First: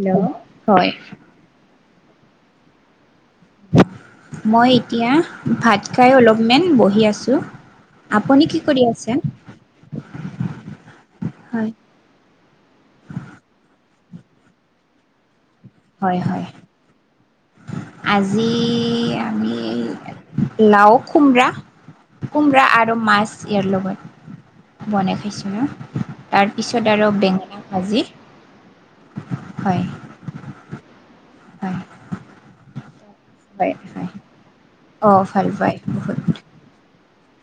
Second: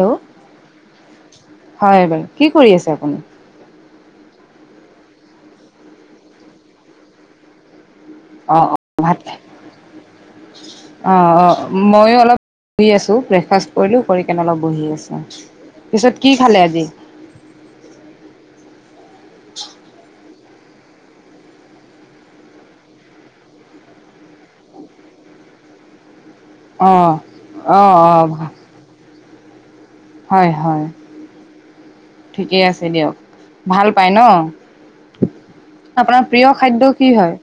Hello হয়, হয় বাৰু, কি কৰি আছে আপুনি? মই এতিয়া, ভাত খাই অলপমান বহি আছোঁ। আপুনি কি কৰি আছে? অ', অ, হয় মইয়ো অলপ, হি আছো, ব্ৰেকফাষ্ট কৰিলোঁ। কৰি কেনে অলপ বহি আছোঁ, পিছত হয় কি হয় খালে আজি? আজি আমি লাও খোমৰা, কোমৰা আৰু মাছ ইয়াৰ লগত। বনাই খাইছিলো, তাৰপিছত আৰু অঁ বেঙেনা অঁ ভাজি। অঁ হয়, হয়, হয়, হয় ঠিকে আছে দিয়ক। হয় ভাল পাই হয় ন', অ ভাল পায় আপোনাৰ প্ৰিয় খাদ্য কি হয়?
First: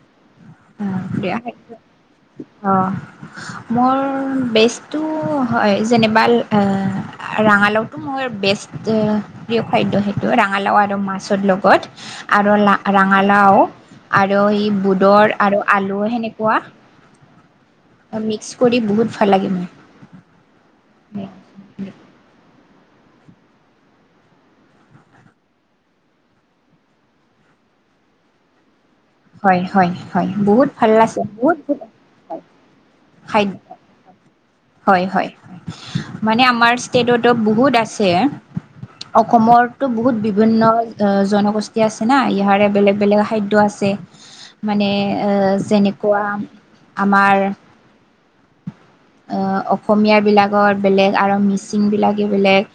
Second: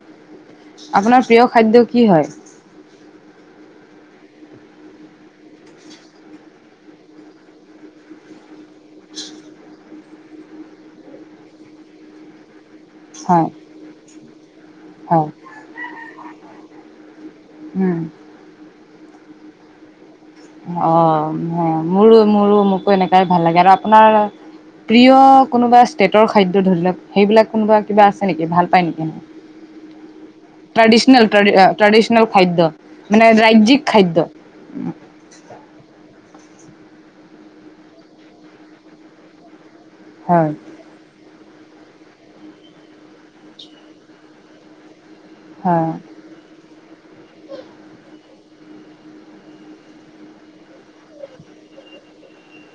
[unintelligible] আপোনাৰ প্ৰিয় খাদ্য, কি হয় অ, মোৰ বেষ্টটো, হয় যেনিবাৰ, এ ৰাঙালাওটো, মই বেষ্ট প্ৰিয় খাদ্য সেইটো ৰাঙালাও আৰু মাছৰ লগত, আৰু লা হয় ৰাঙালাও, আৰু এই হয় বুদৰ আৰু আলু সেনেকুৱা। আহ মিক্স কৰি বহুত ভাল লাগে মোৰ। অ', মোৰো-মোৰো মোকো এনেকাই ভাল লাগে আৰু আপোনাৰ প্ৰিয় কোনোবা ষ্টেটৰ খাদ্য ধৰি লওক, সেইবিলাক কোনোবা কিবা আছে নেকি ভাল পায় নেকি? অ', হয় হয় হয় বহুত ভাল লাগছে ট্ৰেডিচনেল ট্ৰেডি বহুত আ বহুত ট্ৰেডিচনেল খাদ্য, মানে খাদ্য ৰাজ্যিক খাদ্য? হয়, হয়, মানে আমাৰ ষ্টেটতো বহুত আছে, অসমৰ টো বহুত হয়। বিভিন্ন অ, জন বস্তি আছে না, ইয়াৰে বেলেগ বেলেগ খাদ্য আছে, মানে এ হয় যেনেকুৱা, আমাৰ আহ অসমীয় বিলাকৰ বেলেগ, আৰো মিচিং বিলাকে বেলেগ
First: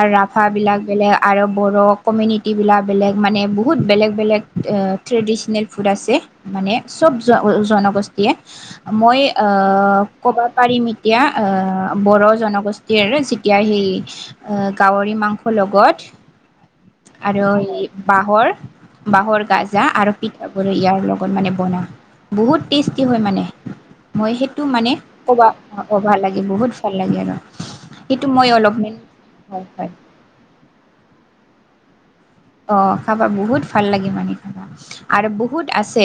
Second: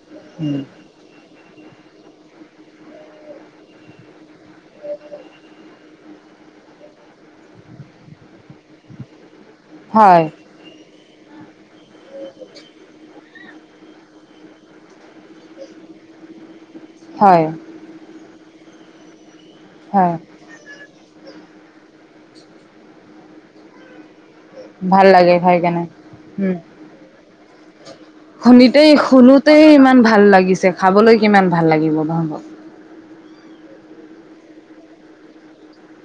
আৰু ৰাভাবিলাক বেলেগ আৰু বড়ো কমিনিটিবিলাক বেলেগ মানে বহুত বেলেগ বেলেগ এ ট্ৰেডিশনেল ফুড আছ তে মানে, চব জন জন-জনগোষ্ঠীয়ে মই আহ, হয় ক'বা পাৰিম এতিয়া আহ বড়ো জনগোষ্ঠীৰয়েৰে বিলাহী, আ গাহৰি মাংসৰ লগত। হয় আৰু ই বাঁহৰ-বাঁহৰ গাজা আৰু হয় পিঠাবোৰ ইয়াৰ লগত মানে বনাও, বহুত টেষ্টি হয় মানে। মই সেইটো মানে, ভাল লাগে কবা খাই কেনে ক'বা লাগে উম বহুত ভাল লাগে আৰু, সেইটো মই অলপমান শুনোতে হয় হয় ইমান ভাল লাগিছে, খাবলৈ কিমান ভাল লাগি অ' খাবা বহুত ভাল লাগে মানে খাবা আৰু বহুত আছে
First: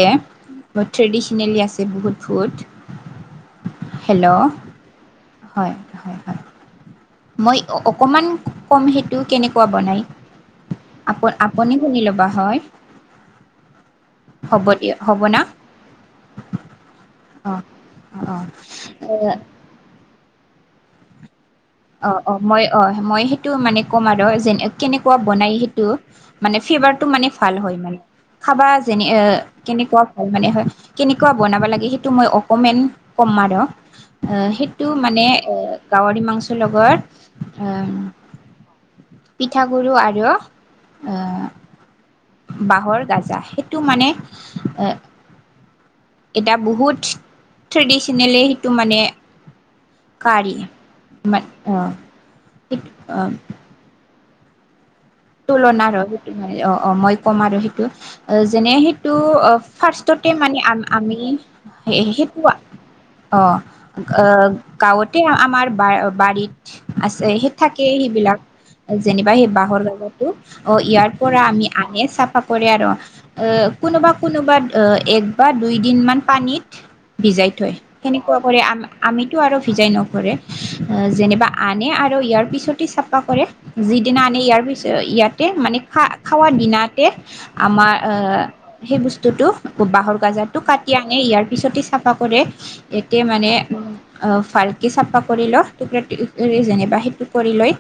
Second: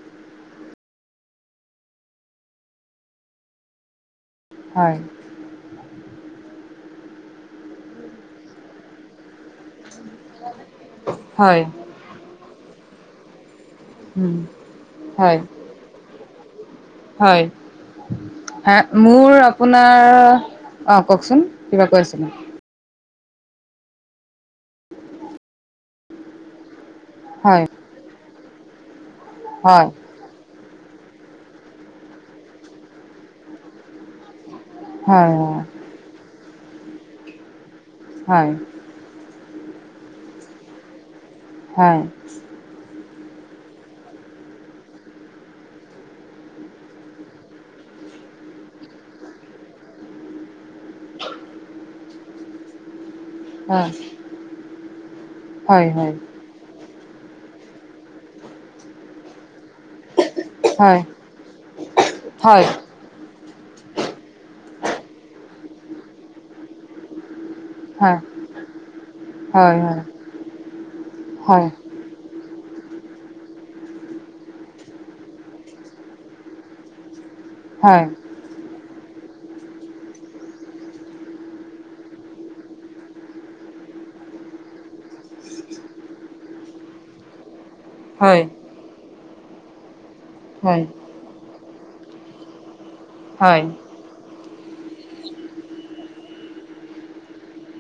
বহুত ট্ৰেডিচনেলি আছে বহুত ফুড [inaudible] হেল্ল'! হয় হয়-হয়-হয় মই অকমান কম সেইটো কেনেকুৱা বনাই? আপু হয় আপুনি শুনি ল'বা হয়। উম হ'ব দিয়া, হ'ব হয় না? হয় অ অ হা অ মোৰ আপোনাৰ অ' কওকঁচোন অ'-অ' মই অ' মই সেইটো মানে ক'ম আৰু যে কেনেকুৱা বনাই সেইটো মানে ফ্লেভাৰ টো মানে ভাল হয় মানে খাবা যেনে এহ হয় কেনেকুৱা ভাল মানে হয় কেনেকুৱা বনাব লাগে সেইটো মই অকমান কম আৰু সেই টো মানে হয় গাহৰি মাংসৰ লগত অ' হয়। পিঠাগুড়িও আৰু হয়। [unintelligible] সেইটো মানে এ এতিয়া বহুত ট্ৰেডিচনেলে সেইটো মানে কাৰিম মা অ' [unintelligible] অ' হা তুলনা আৰু সেইটো মানে অ'-অ' মই ক'ম আৰু সেইটো অ' যেনে সেইটো ফাৰ্ষ্ট ততে মানে হয় আমি-আমি সেই সেইটো হয় অ' গাঁৱতে আমাৰ বাৰীত আছে সেইটো থাকেই হয় সেইবিলাক যেনিবা সেই হয় বাঁহৰ হয় গাজাটো, অ' ইয়াৰ পৰা আমি হয় আহে চাপৰ চাপৰে আৰু অ' কোনোবা কোনোবাত অ' এক বা দুই দিন মান পানীত ভিজাই থৈ হয়, সেনেকুৱা কৰে, আমা আমিতো আৰু ভিজাই নকৰে যেনিবা আনে আৰু ইয়াৰ পিছতে চাফা কৰে যি দিনা আনে ইয়াৰ পিছত ইয়াতে মানে খা খাৱা দিনাতে আমাৰ এ হয়, সেই বস্তুটো বাঁহৰ গাজাটো হয়, কাটি আনে ইয়াৰ পিছতে চাফা কৰে এতে মানে হয়, অ' ফাল ভালকে চাফা কৰি লওঁ টুকুৰা যেনিবা সেইটো কৰি লৈ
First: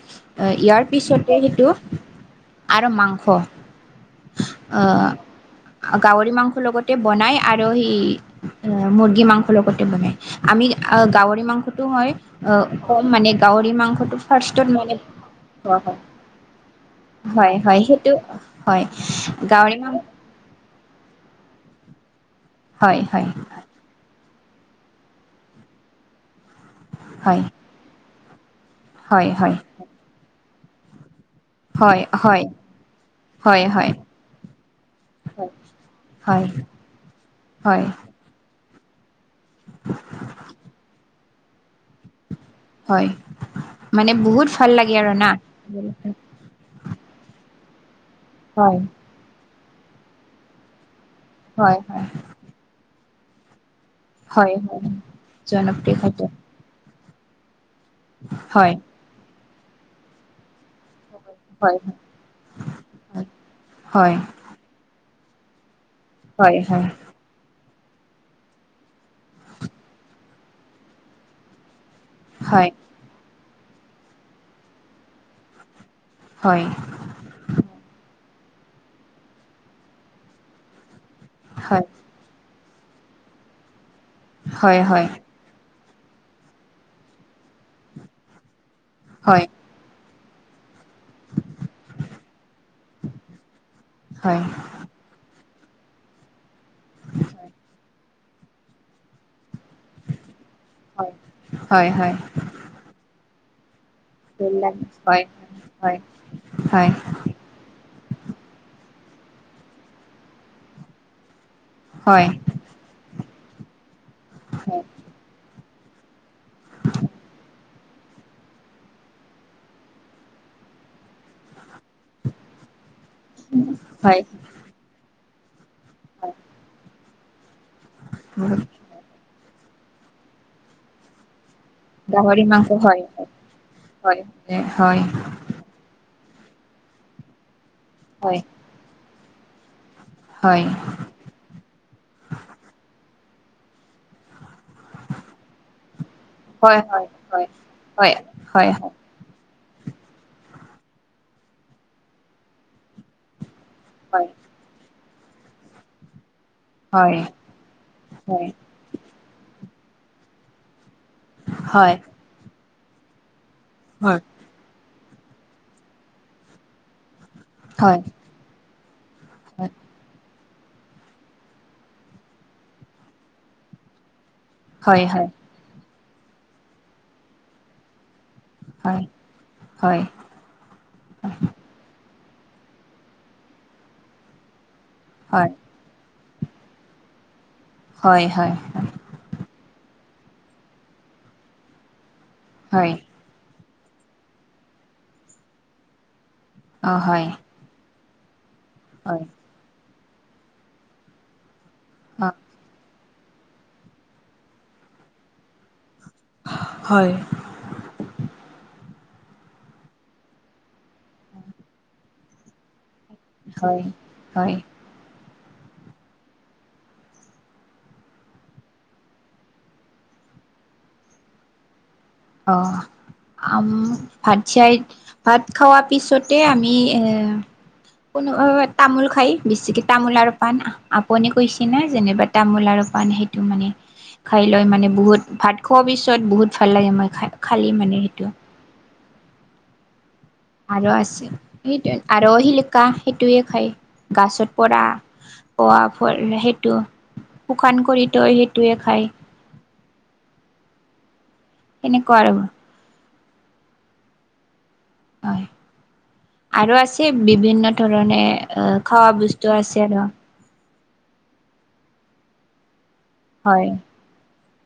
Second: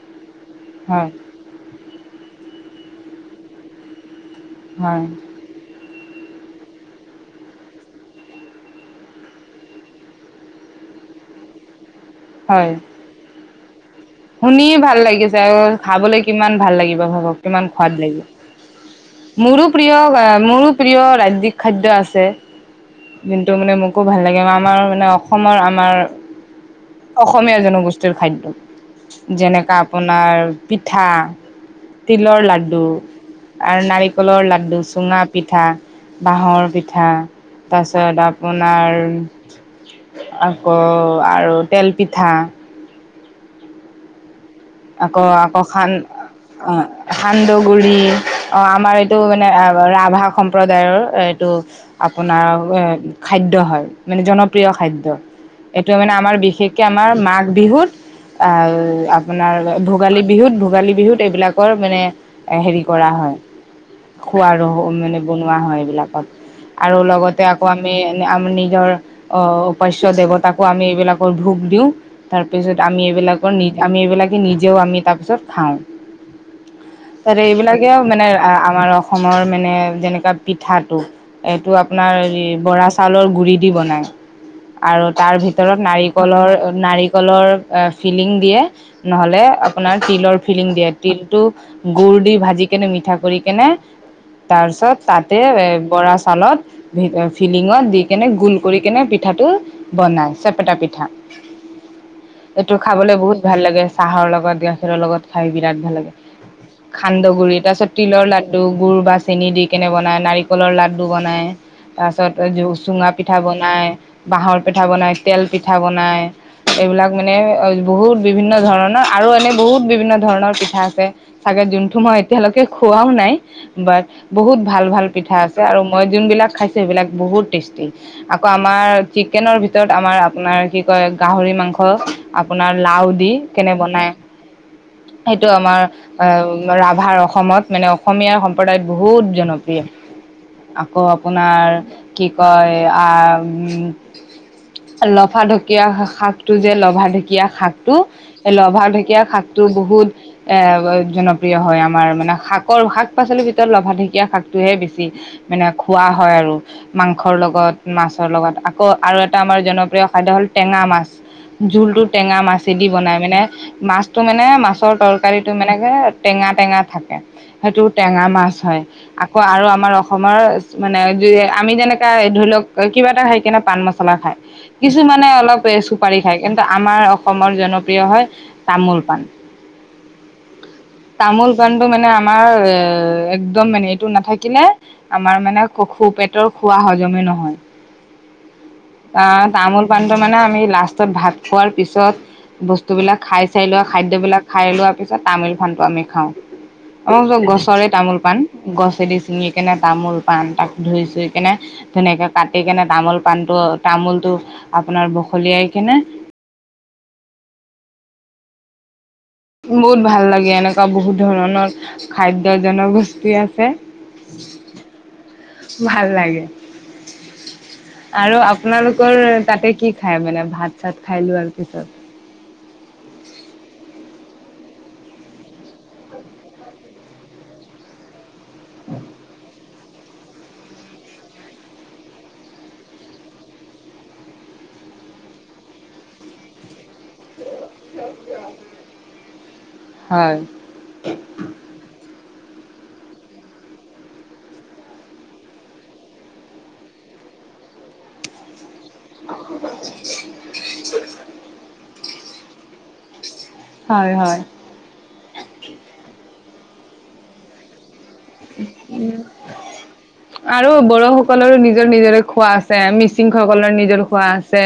ইয়াৰ হয়, পিছতে সেইটো আৰু মাংস হয়। গাহৰি মাংসৰ লগতে বনাই আৰু সেই মুৰ্গী মাংসৰ লগতে বনাই, আমি গাহৰি মাংসটো হয় অ' কম মানে গাহৰি মাংসটো ফাৰ্ষ্টত শুনিয়ে মানে ভাল লাগিছে আৰু খাবলৈ কিমান ভাল লাগি [unintelligible] হয় কিমান হয় সোৱাদ সেইটো লাগিব, হয় মোৰো গাহৰি প্ৰিয় মাংস মোৰো প্ৰিয় ৰা খাদ্য আছে, হয় হয় যোনটো মানে মোকো ভাল লাগে এয়া আমাৰ মানে অসমৰ আমাৰ হয় অসমীয়া জনগোষ্ঠীৰ খাদ্য হয় হয় যেনেকা আপোনাৰ পিঠ, হয় হয় তিলৰ লাডু হয় আৰু হয় নাৰিকলৰ লাডু, চুঙা পিঠা, হয় বাঁহৰ পিঠা হয় তাৰ পিছত আপোনা আপোনাৰ আকৌ আৰু তেল পিঠা হয় মানে বহুত ভাল লাগে আৰু না আকৌ-আকৌ খান অ' খান্দ গুড়ি অ' হয় আমাৰ এইটো মানে ৰাভা সম্প্ৰদায়ৰ এইটো হয় হয় আপোনাৰ খাদ্য হয়। মানে হয় জনপ্ৰিয় হয় খাদ্য, এইটো জনপ্ৰিয় মানে খাদ্য আমাৰ বিশেষ আমাৰ মাঘ বিহুত হয় আঅঅ আপোনাৰ ভোগালী বিহুত ভোগালী বিহুত এইবিলাকৰ হয় মানে হেৰি কৰা হয় হয় খোৱাৰো মানে বনোৱা হয় এইবিলাক হয় হয় আৰু লগতে আপ তো আমি আমি নিজৰ অ উপাস্য দেৱতাকো আমি এইবিলাকৰ ভোক দিও হয় তাৰপিছত আমি এইবিলাকৰ নি আমি এইবিলাকে নিজেও আমি তাৰপিছত খাওঁ হয় ত এইবিলাকেও মানে আ আমাৰ অসমৰ মানে যেনেকা পিঠাটো এইটো হয় আপোনাৰ হেৰি বৰা চাউলৰ গুড়ি দি বনায় হয় আৰু হয় তাৰ ভিতৰত নাৰিকলৰ নাৰিকলৰ ফিলিং দিয়ে নহ'লে হয় আপোনাৰ তিলৰ ফিলিং দিয়ে তিলটো গুৰ দি ভাজি কেনে মিঠা কৰি কেনে হয় তাৰপিছত তাত তাতে এ বৰা চাউলত ভি ফিলিঙত দি কেনে গোল কৰিকনে পিঠাটো বনাই চেপেটা পিঠা হয় হয় এইটো খাবলে বহুত ভাল লাগে চাহৰ লগত সেইবিলাক গাখীৰৰ লগত হয় খাই বিৰাট ভাল হয় লাগে হয় সান্দহগুৰি তাছত তিলৰ লাড্ডু গুৰ বা চেনি দি কেনে বনায় নাৰিকলৰ লাড্ডু বনায় তাৰ হয় পাছত চুঙা পিঠা বনাই বাঁহৰ পিঠা বনাই তেল পিঠ পিঠা বনাই এইবিলাক মানে বহুত বিভিন্ন ধৰণৰ আৰু এনে বহুত বিভিন্ন ধৰণৰ পিঠা আছে চাগে যোনটো তো মই এতিয়ালেকে খোৱাও নাই বাট হয় বহুত ভাল ভাল পিঠা আছে আৰু মই যোন বিলাক খাইছো সেইবিলাক বহুত টেষ্টি আকৌ হয় আমাৰ চিকেনৰ ভিত ভিতৰত আমাৰ আপোনাৰ কি কয় গাহৰি মাংস গাহৰি মাংস আপোনাৰ হয় লাও দি বনাই হয় হয় হয় সেইটো আমাৰ আহ ৰাভাৰ অসমত মানে অসমীয়া হয় সম্প্ৰদায়ত বহুত জনপ্ৰিয় হয় আকৌ আপোনাৰ কি কয় আ উম লফা ঢেকীয়া শাকটো যে হয় লভা হয় ঢেকীয়া হয় শাকটো হয় এ হয় হয় হয় হয় হয় লভা ঢেকীয়া শাক শাকটো বহুত এ জনপ্ৰিয় হয় আমাৰ মানে শাকৰ শাক পাচলিৰ ভিতৰত লভা ঢেকীয়া শাকটোহে বেছি মানে খোৱা হয় আৰু হয় মাংসৰ লগত মাছৰ লগত আকৌ আৰু এটা আমাৰ জনপ্ৰিয় খাদ্য হ'ল টেঙা মাছ হয় জোলটো টেঙা মাছেদি বনাই মানে মাছটো মানে মাছৰ তৰ তৰকাৰীটো মানে টেঙা টেঙা থাকে হয় সেইটো হয় টেঙা মাছ হয় আকৌ আৰু আমাৰ অসমৰ মানে এগিৰি আমি যেনেকা ধৰি লওক কিবা এটা খাই কিনে পান মছলা খাই হয় কিছুমানে অলপ চুপাৰী খায় কিন্তু আমাৰ অসমৰ জনপ্ৰিয় হয় তামোল হয় পাণ হয় তামোল পাণটো মানে আমাৰ এ একদম মানে এইটো নাথাকিলে আমাৰ মানে খু খু পেটৰ খোৱা হজমে নহয় হয় হয় অ তামোল পানটো মানে আমি লাষ্টত ভাত খোৱাৰ পিছত হয় বস্তুবিলাক খাই চাই লোৱা খাদ্যবিলাক খাই লোৱাৰ পিছত তামোল-পাণটো আমি খাওঁ অ আমাৰ হয় চব গছৰে তামোল পাণ গছেদি হয় ছিঙি কেনে তামোল পাণ তাক ধুই চুই কেনে ধুনীকে অ কাটি কেনে তামোল পাণটো তামোলটো আপোনাৰ বখলিয়াই কিনে হয় বহুত ভাল লাগে এনেকুৱা বহুত ধৰণৰ খাদ্য জনগোষ্ঠী টি আছে হয় হয় ভাল লাগে আৰু আপোনালোকৰ তাতে কি খাই মানে ভাত চাত খাই লোৱাৰ পিছত অ আম ভাত চাইত ভাত খাৱা পিছতে আমি এ কোনো তামোল খাই বেছিকে তামোল আৰু পাণ আপুনি কৈছে না যেনিবা তামোল আৰু পান সেইটো মানে খাই লৈ মানে বহুত ভাত খোৱা পিছত বহুত ভাল লাগে মানে খাই- খালী মানে সেইটো। হয় আৰু আছে। সেইটোৱে। আৰু শিলি কা সেইটোয়ে খায়। গাছত পৰা পোৱা ফল সেইটো। শুকান কৰি তই সেইটোৱে খায়। সেনেকুৱা আৰু। হয় - হয়। হয় আৰু আছে বিভিন্ন ধৰণে অ'- খাৱা বস্তু আছে আৰু। আৰু বড়োসকলৰো নিজৰ নিজৰে খোৱা আছে। মিছ হয় ছিংসকলৰ নিজৰ খোৱা আছে।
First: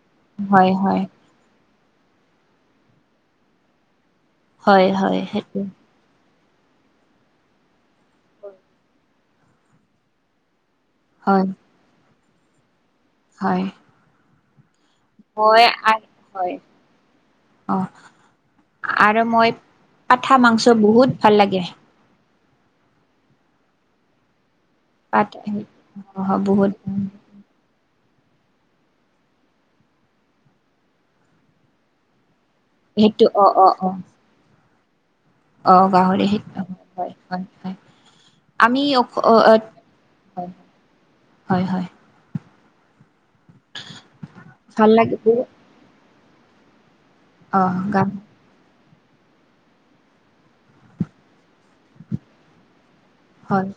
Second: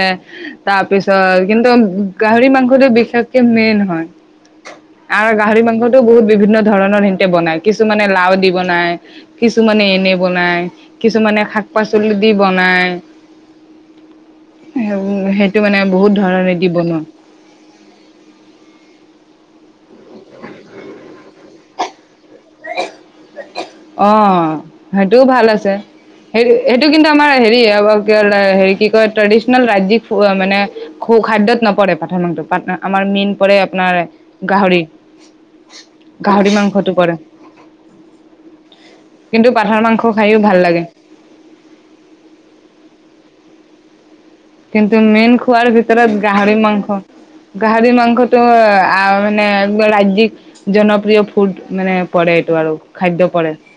হয় তাৰ হয় পিছত কিন্তু গাহৰি মাংসটো বিশেষকে মেইন হয়। হয় হয় আৰু সেইটো গাহৰি মাংসটো বহুত বিভিন্ন ধৰণৰ সিহঁতে বনায়। কিছুমানে লাও দি বনায়, কিছুমানে এনে বনায়। কিছুমানে হয় শাক-পাচলি দি বনায়। হয়। সেইটো হয় মানে আৰু বহুত ধৰণে হয়। দি বনোৱা অ'। আ আৰু মই পাঠা মাংস বহুত ভাল লাগে। অ'। সেইটোও পাঠ ভাল আছে। অ সেই- বহুত সেইটো কিন্তু আমাৰ হেৰি [unintelligible] হেৰি কি কয়, ট্ৰেডিশনেল ৰাজ্যিক ফু- অ'- মানে খো- খাদ্যত নপৰে পাঠা মানটো পাত ন আমাৰ সেইটো মেইন অ পৰে অ অ আপোনাৰ গাহৰি। অ গাহৰি সেইটো মাংসটো হয় পৰে। হয় হয় আমি [inaudible] কিন্তু পাঠাৰ মাংস খাইও ভাল লাগে। হয় হয় হয় ভাল কিন্তু লাগিব মেইন খোৱাৰ ভিতৰত গাহৰি মাংস। অ গাহৰি গান মাংসটো অ' অ'- মানে ৰাজ্যিক জনপ্ৰিয় ফুড মানে পৰে এইটো আৰু। খাদ্য পৰে। হয়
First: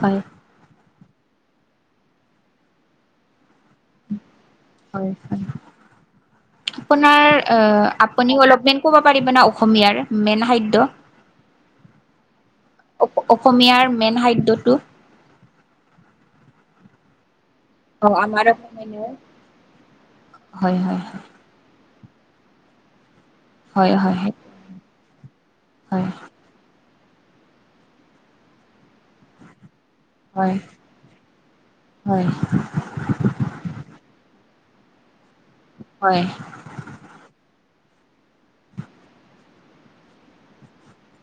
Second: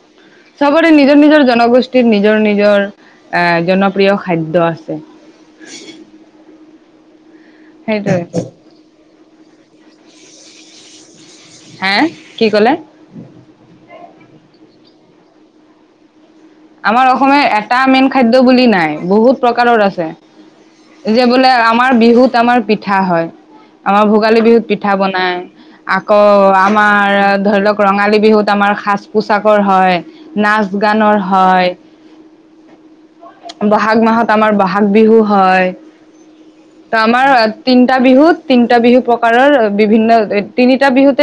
হয় চাগ নিজৰ - নিজৰ জনগোষ্ঠীৰ নিজৰ - নিজৰ এ জনপ্ৰিয় খা আছে। হয় হয় আপোনাৰ অ'- সেইটোৱে আপুনি অলপমেন ক'ব পাৰিব না অসমীয়াৰ মেইন খাদ্য? হে কি ক'লে অপ- অসমীয়াৰ মেইন খাদ্যটো। আমাৰ অসমীয়া এটা অ মেইন খাদ্য আমাৰ বুলি নাই, অসমীয়াৰ বহুত প্ৰকাৰৰ আছে। হয় হয় যে বোলে আ আমাৰ বিহুত আমাৰ পিঠা হয়। হয় আমাৰ হয় ভোগালী বিহুত পিঠা বনায়। হয় আকৌ আমাৰ ধৰা, ধৰি লওঁক ৰঙালী বিহুত আমাৰ সাজ-পোছাকৰ হয়, হয় নাচ-গানৰ হয়। হয় বহাগ মাহত আমাৰ বহাগ বিহু হয়। হয় তো আমাৰ তিনিটা বিহুত- তিনিটা বিহু প্ৰকাৰৰ অ'- বিভিন্ন তিনিটা বিহুতে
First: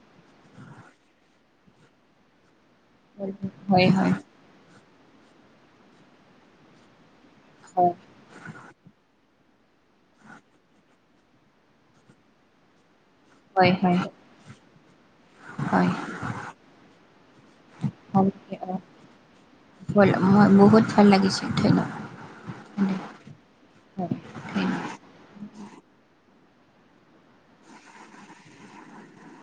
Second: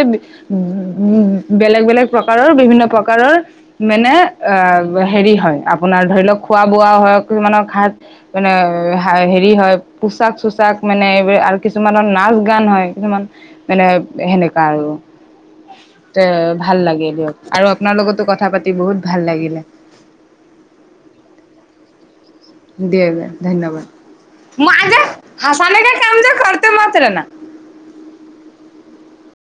উম বেলেগ - বেলেগ প্ৰকাৰৰ বিভিন্ন হয় প্ৰকাৰৰ হয় মানে অ'- হেৰি হয়, আপোনাৰ ধৰি লওঁক, খোৱা-বোৱা হয় কিছুমানৰ খাত মানে হে হেৰি হয়, পোচাক চোচাক মানে এইবো- আৰু কিছুমানৰ নাচ-গান হয়। কিছুমান হয় মানে হয় সেনেকা আৰু। হয় হয় তে ভাল লাগিল দিয়ক। আৰু আপোনাৰ লগতো কথা পাতি বহুত ভাল লাগিলে। বোল অ' মই বহুত ভাল লাগিছে। ধন্যবাদ। ধন্যবাদ দে ব ধন্যবাদ। ধন্যবাদ। মাজে হাচানে কাম যে কৰ [unintelligible]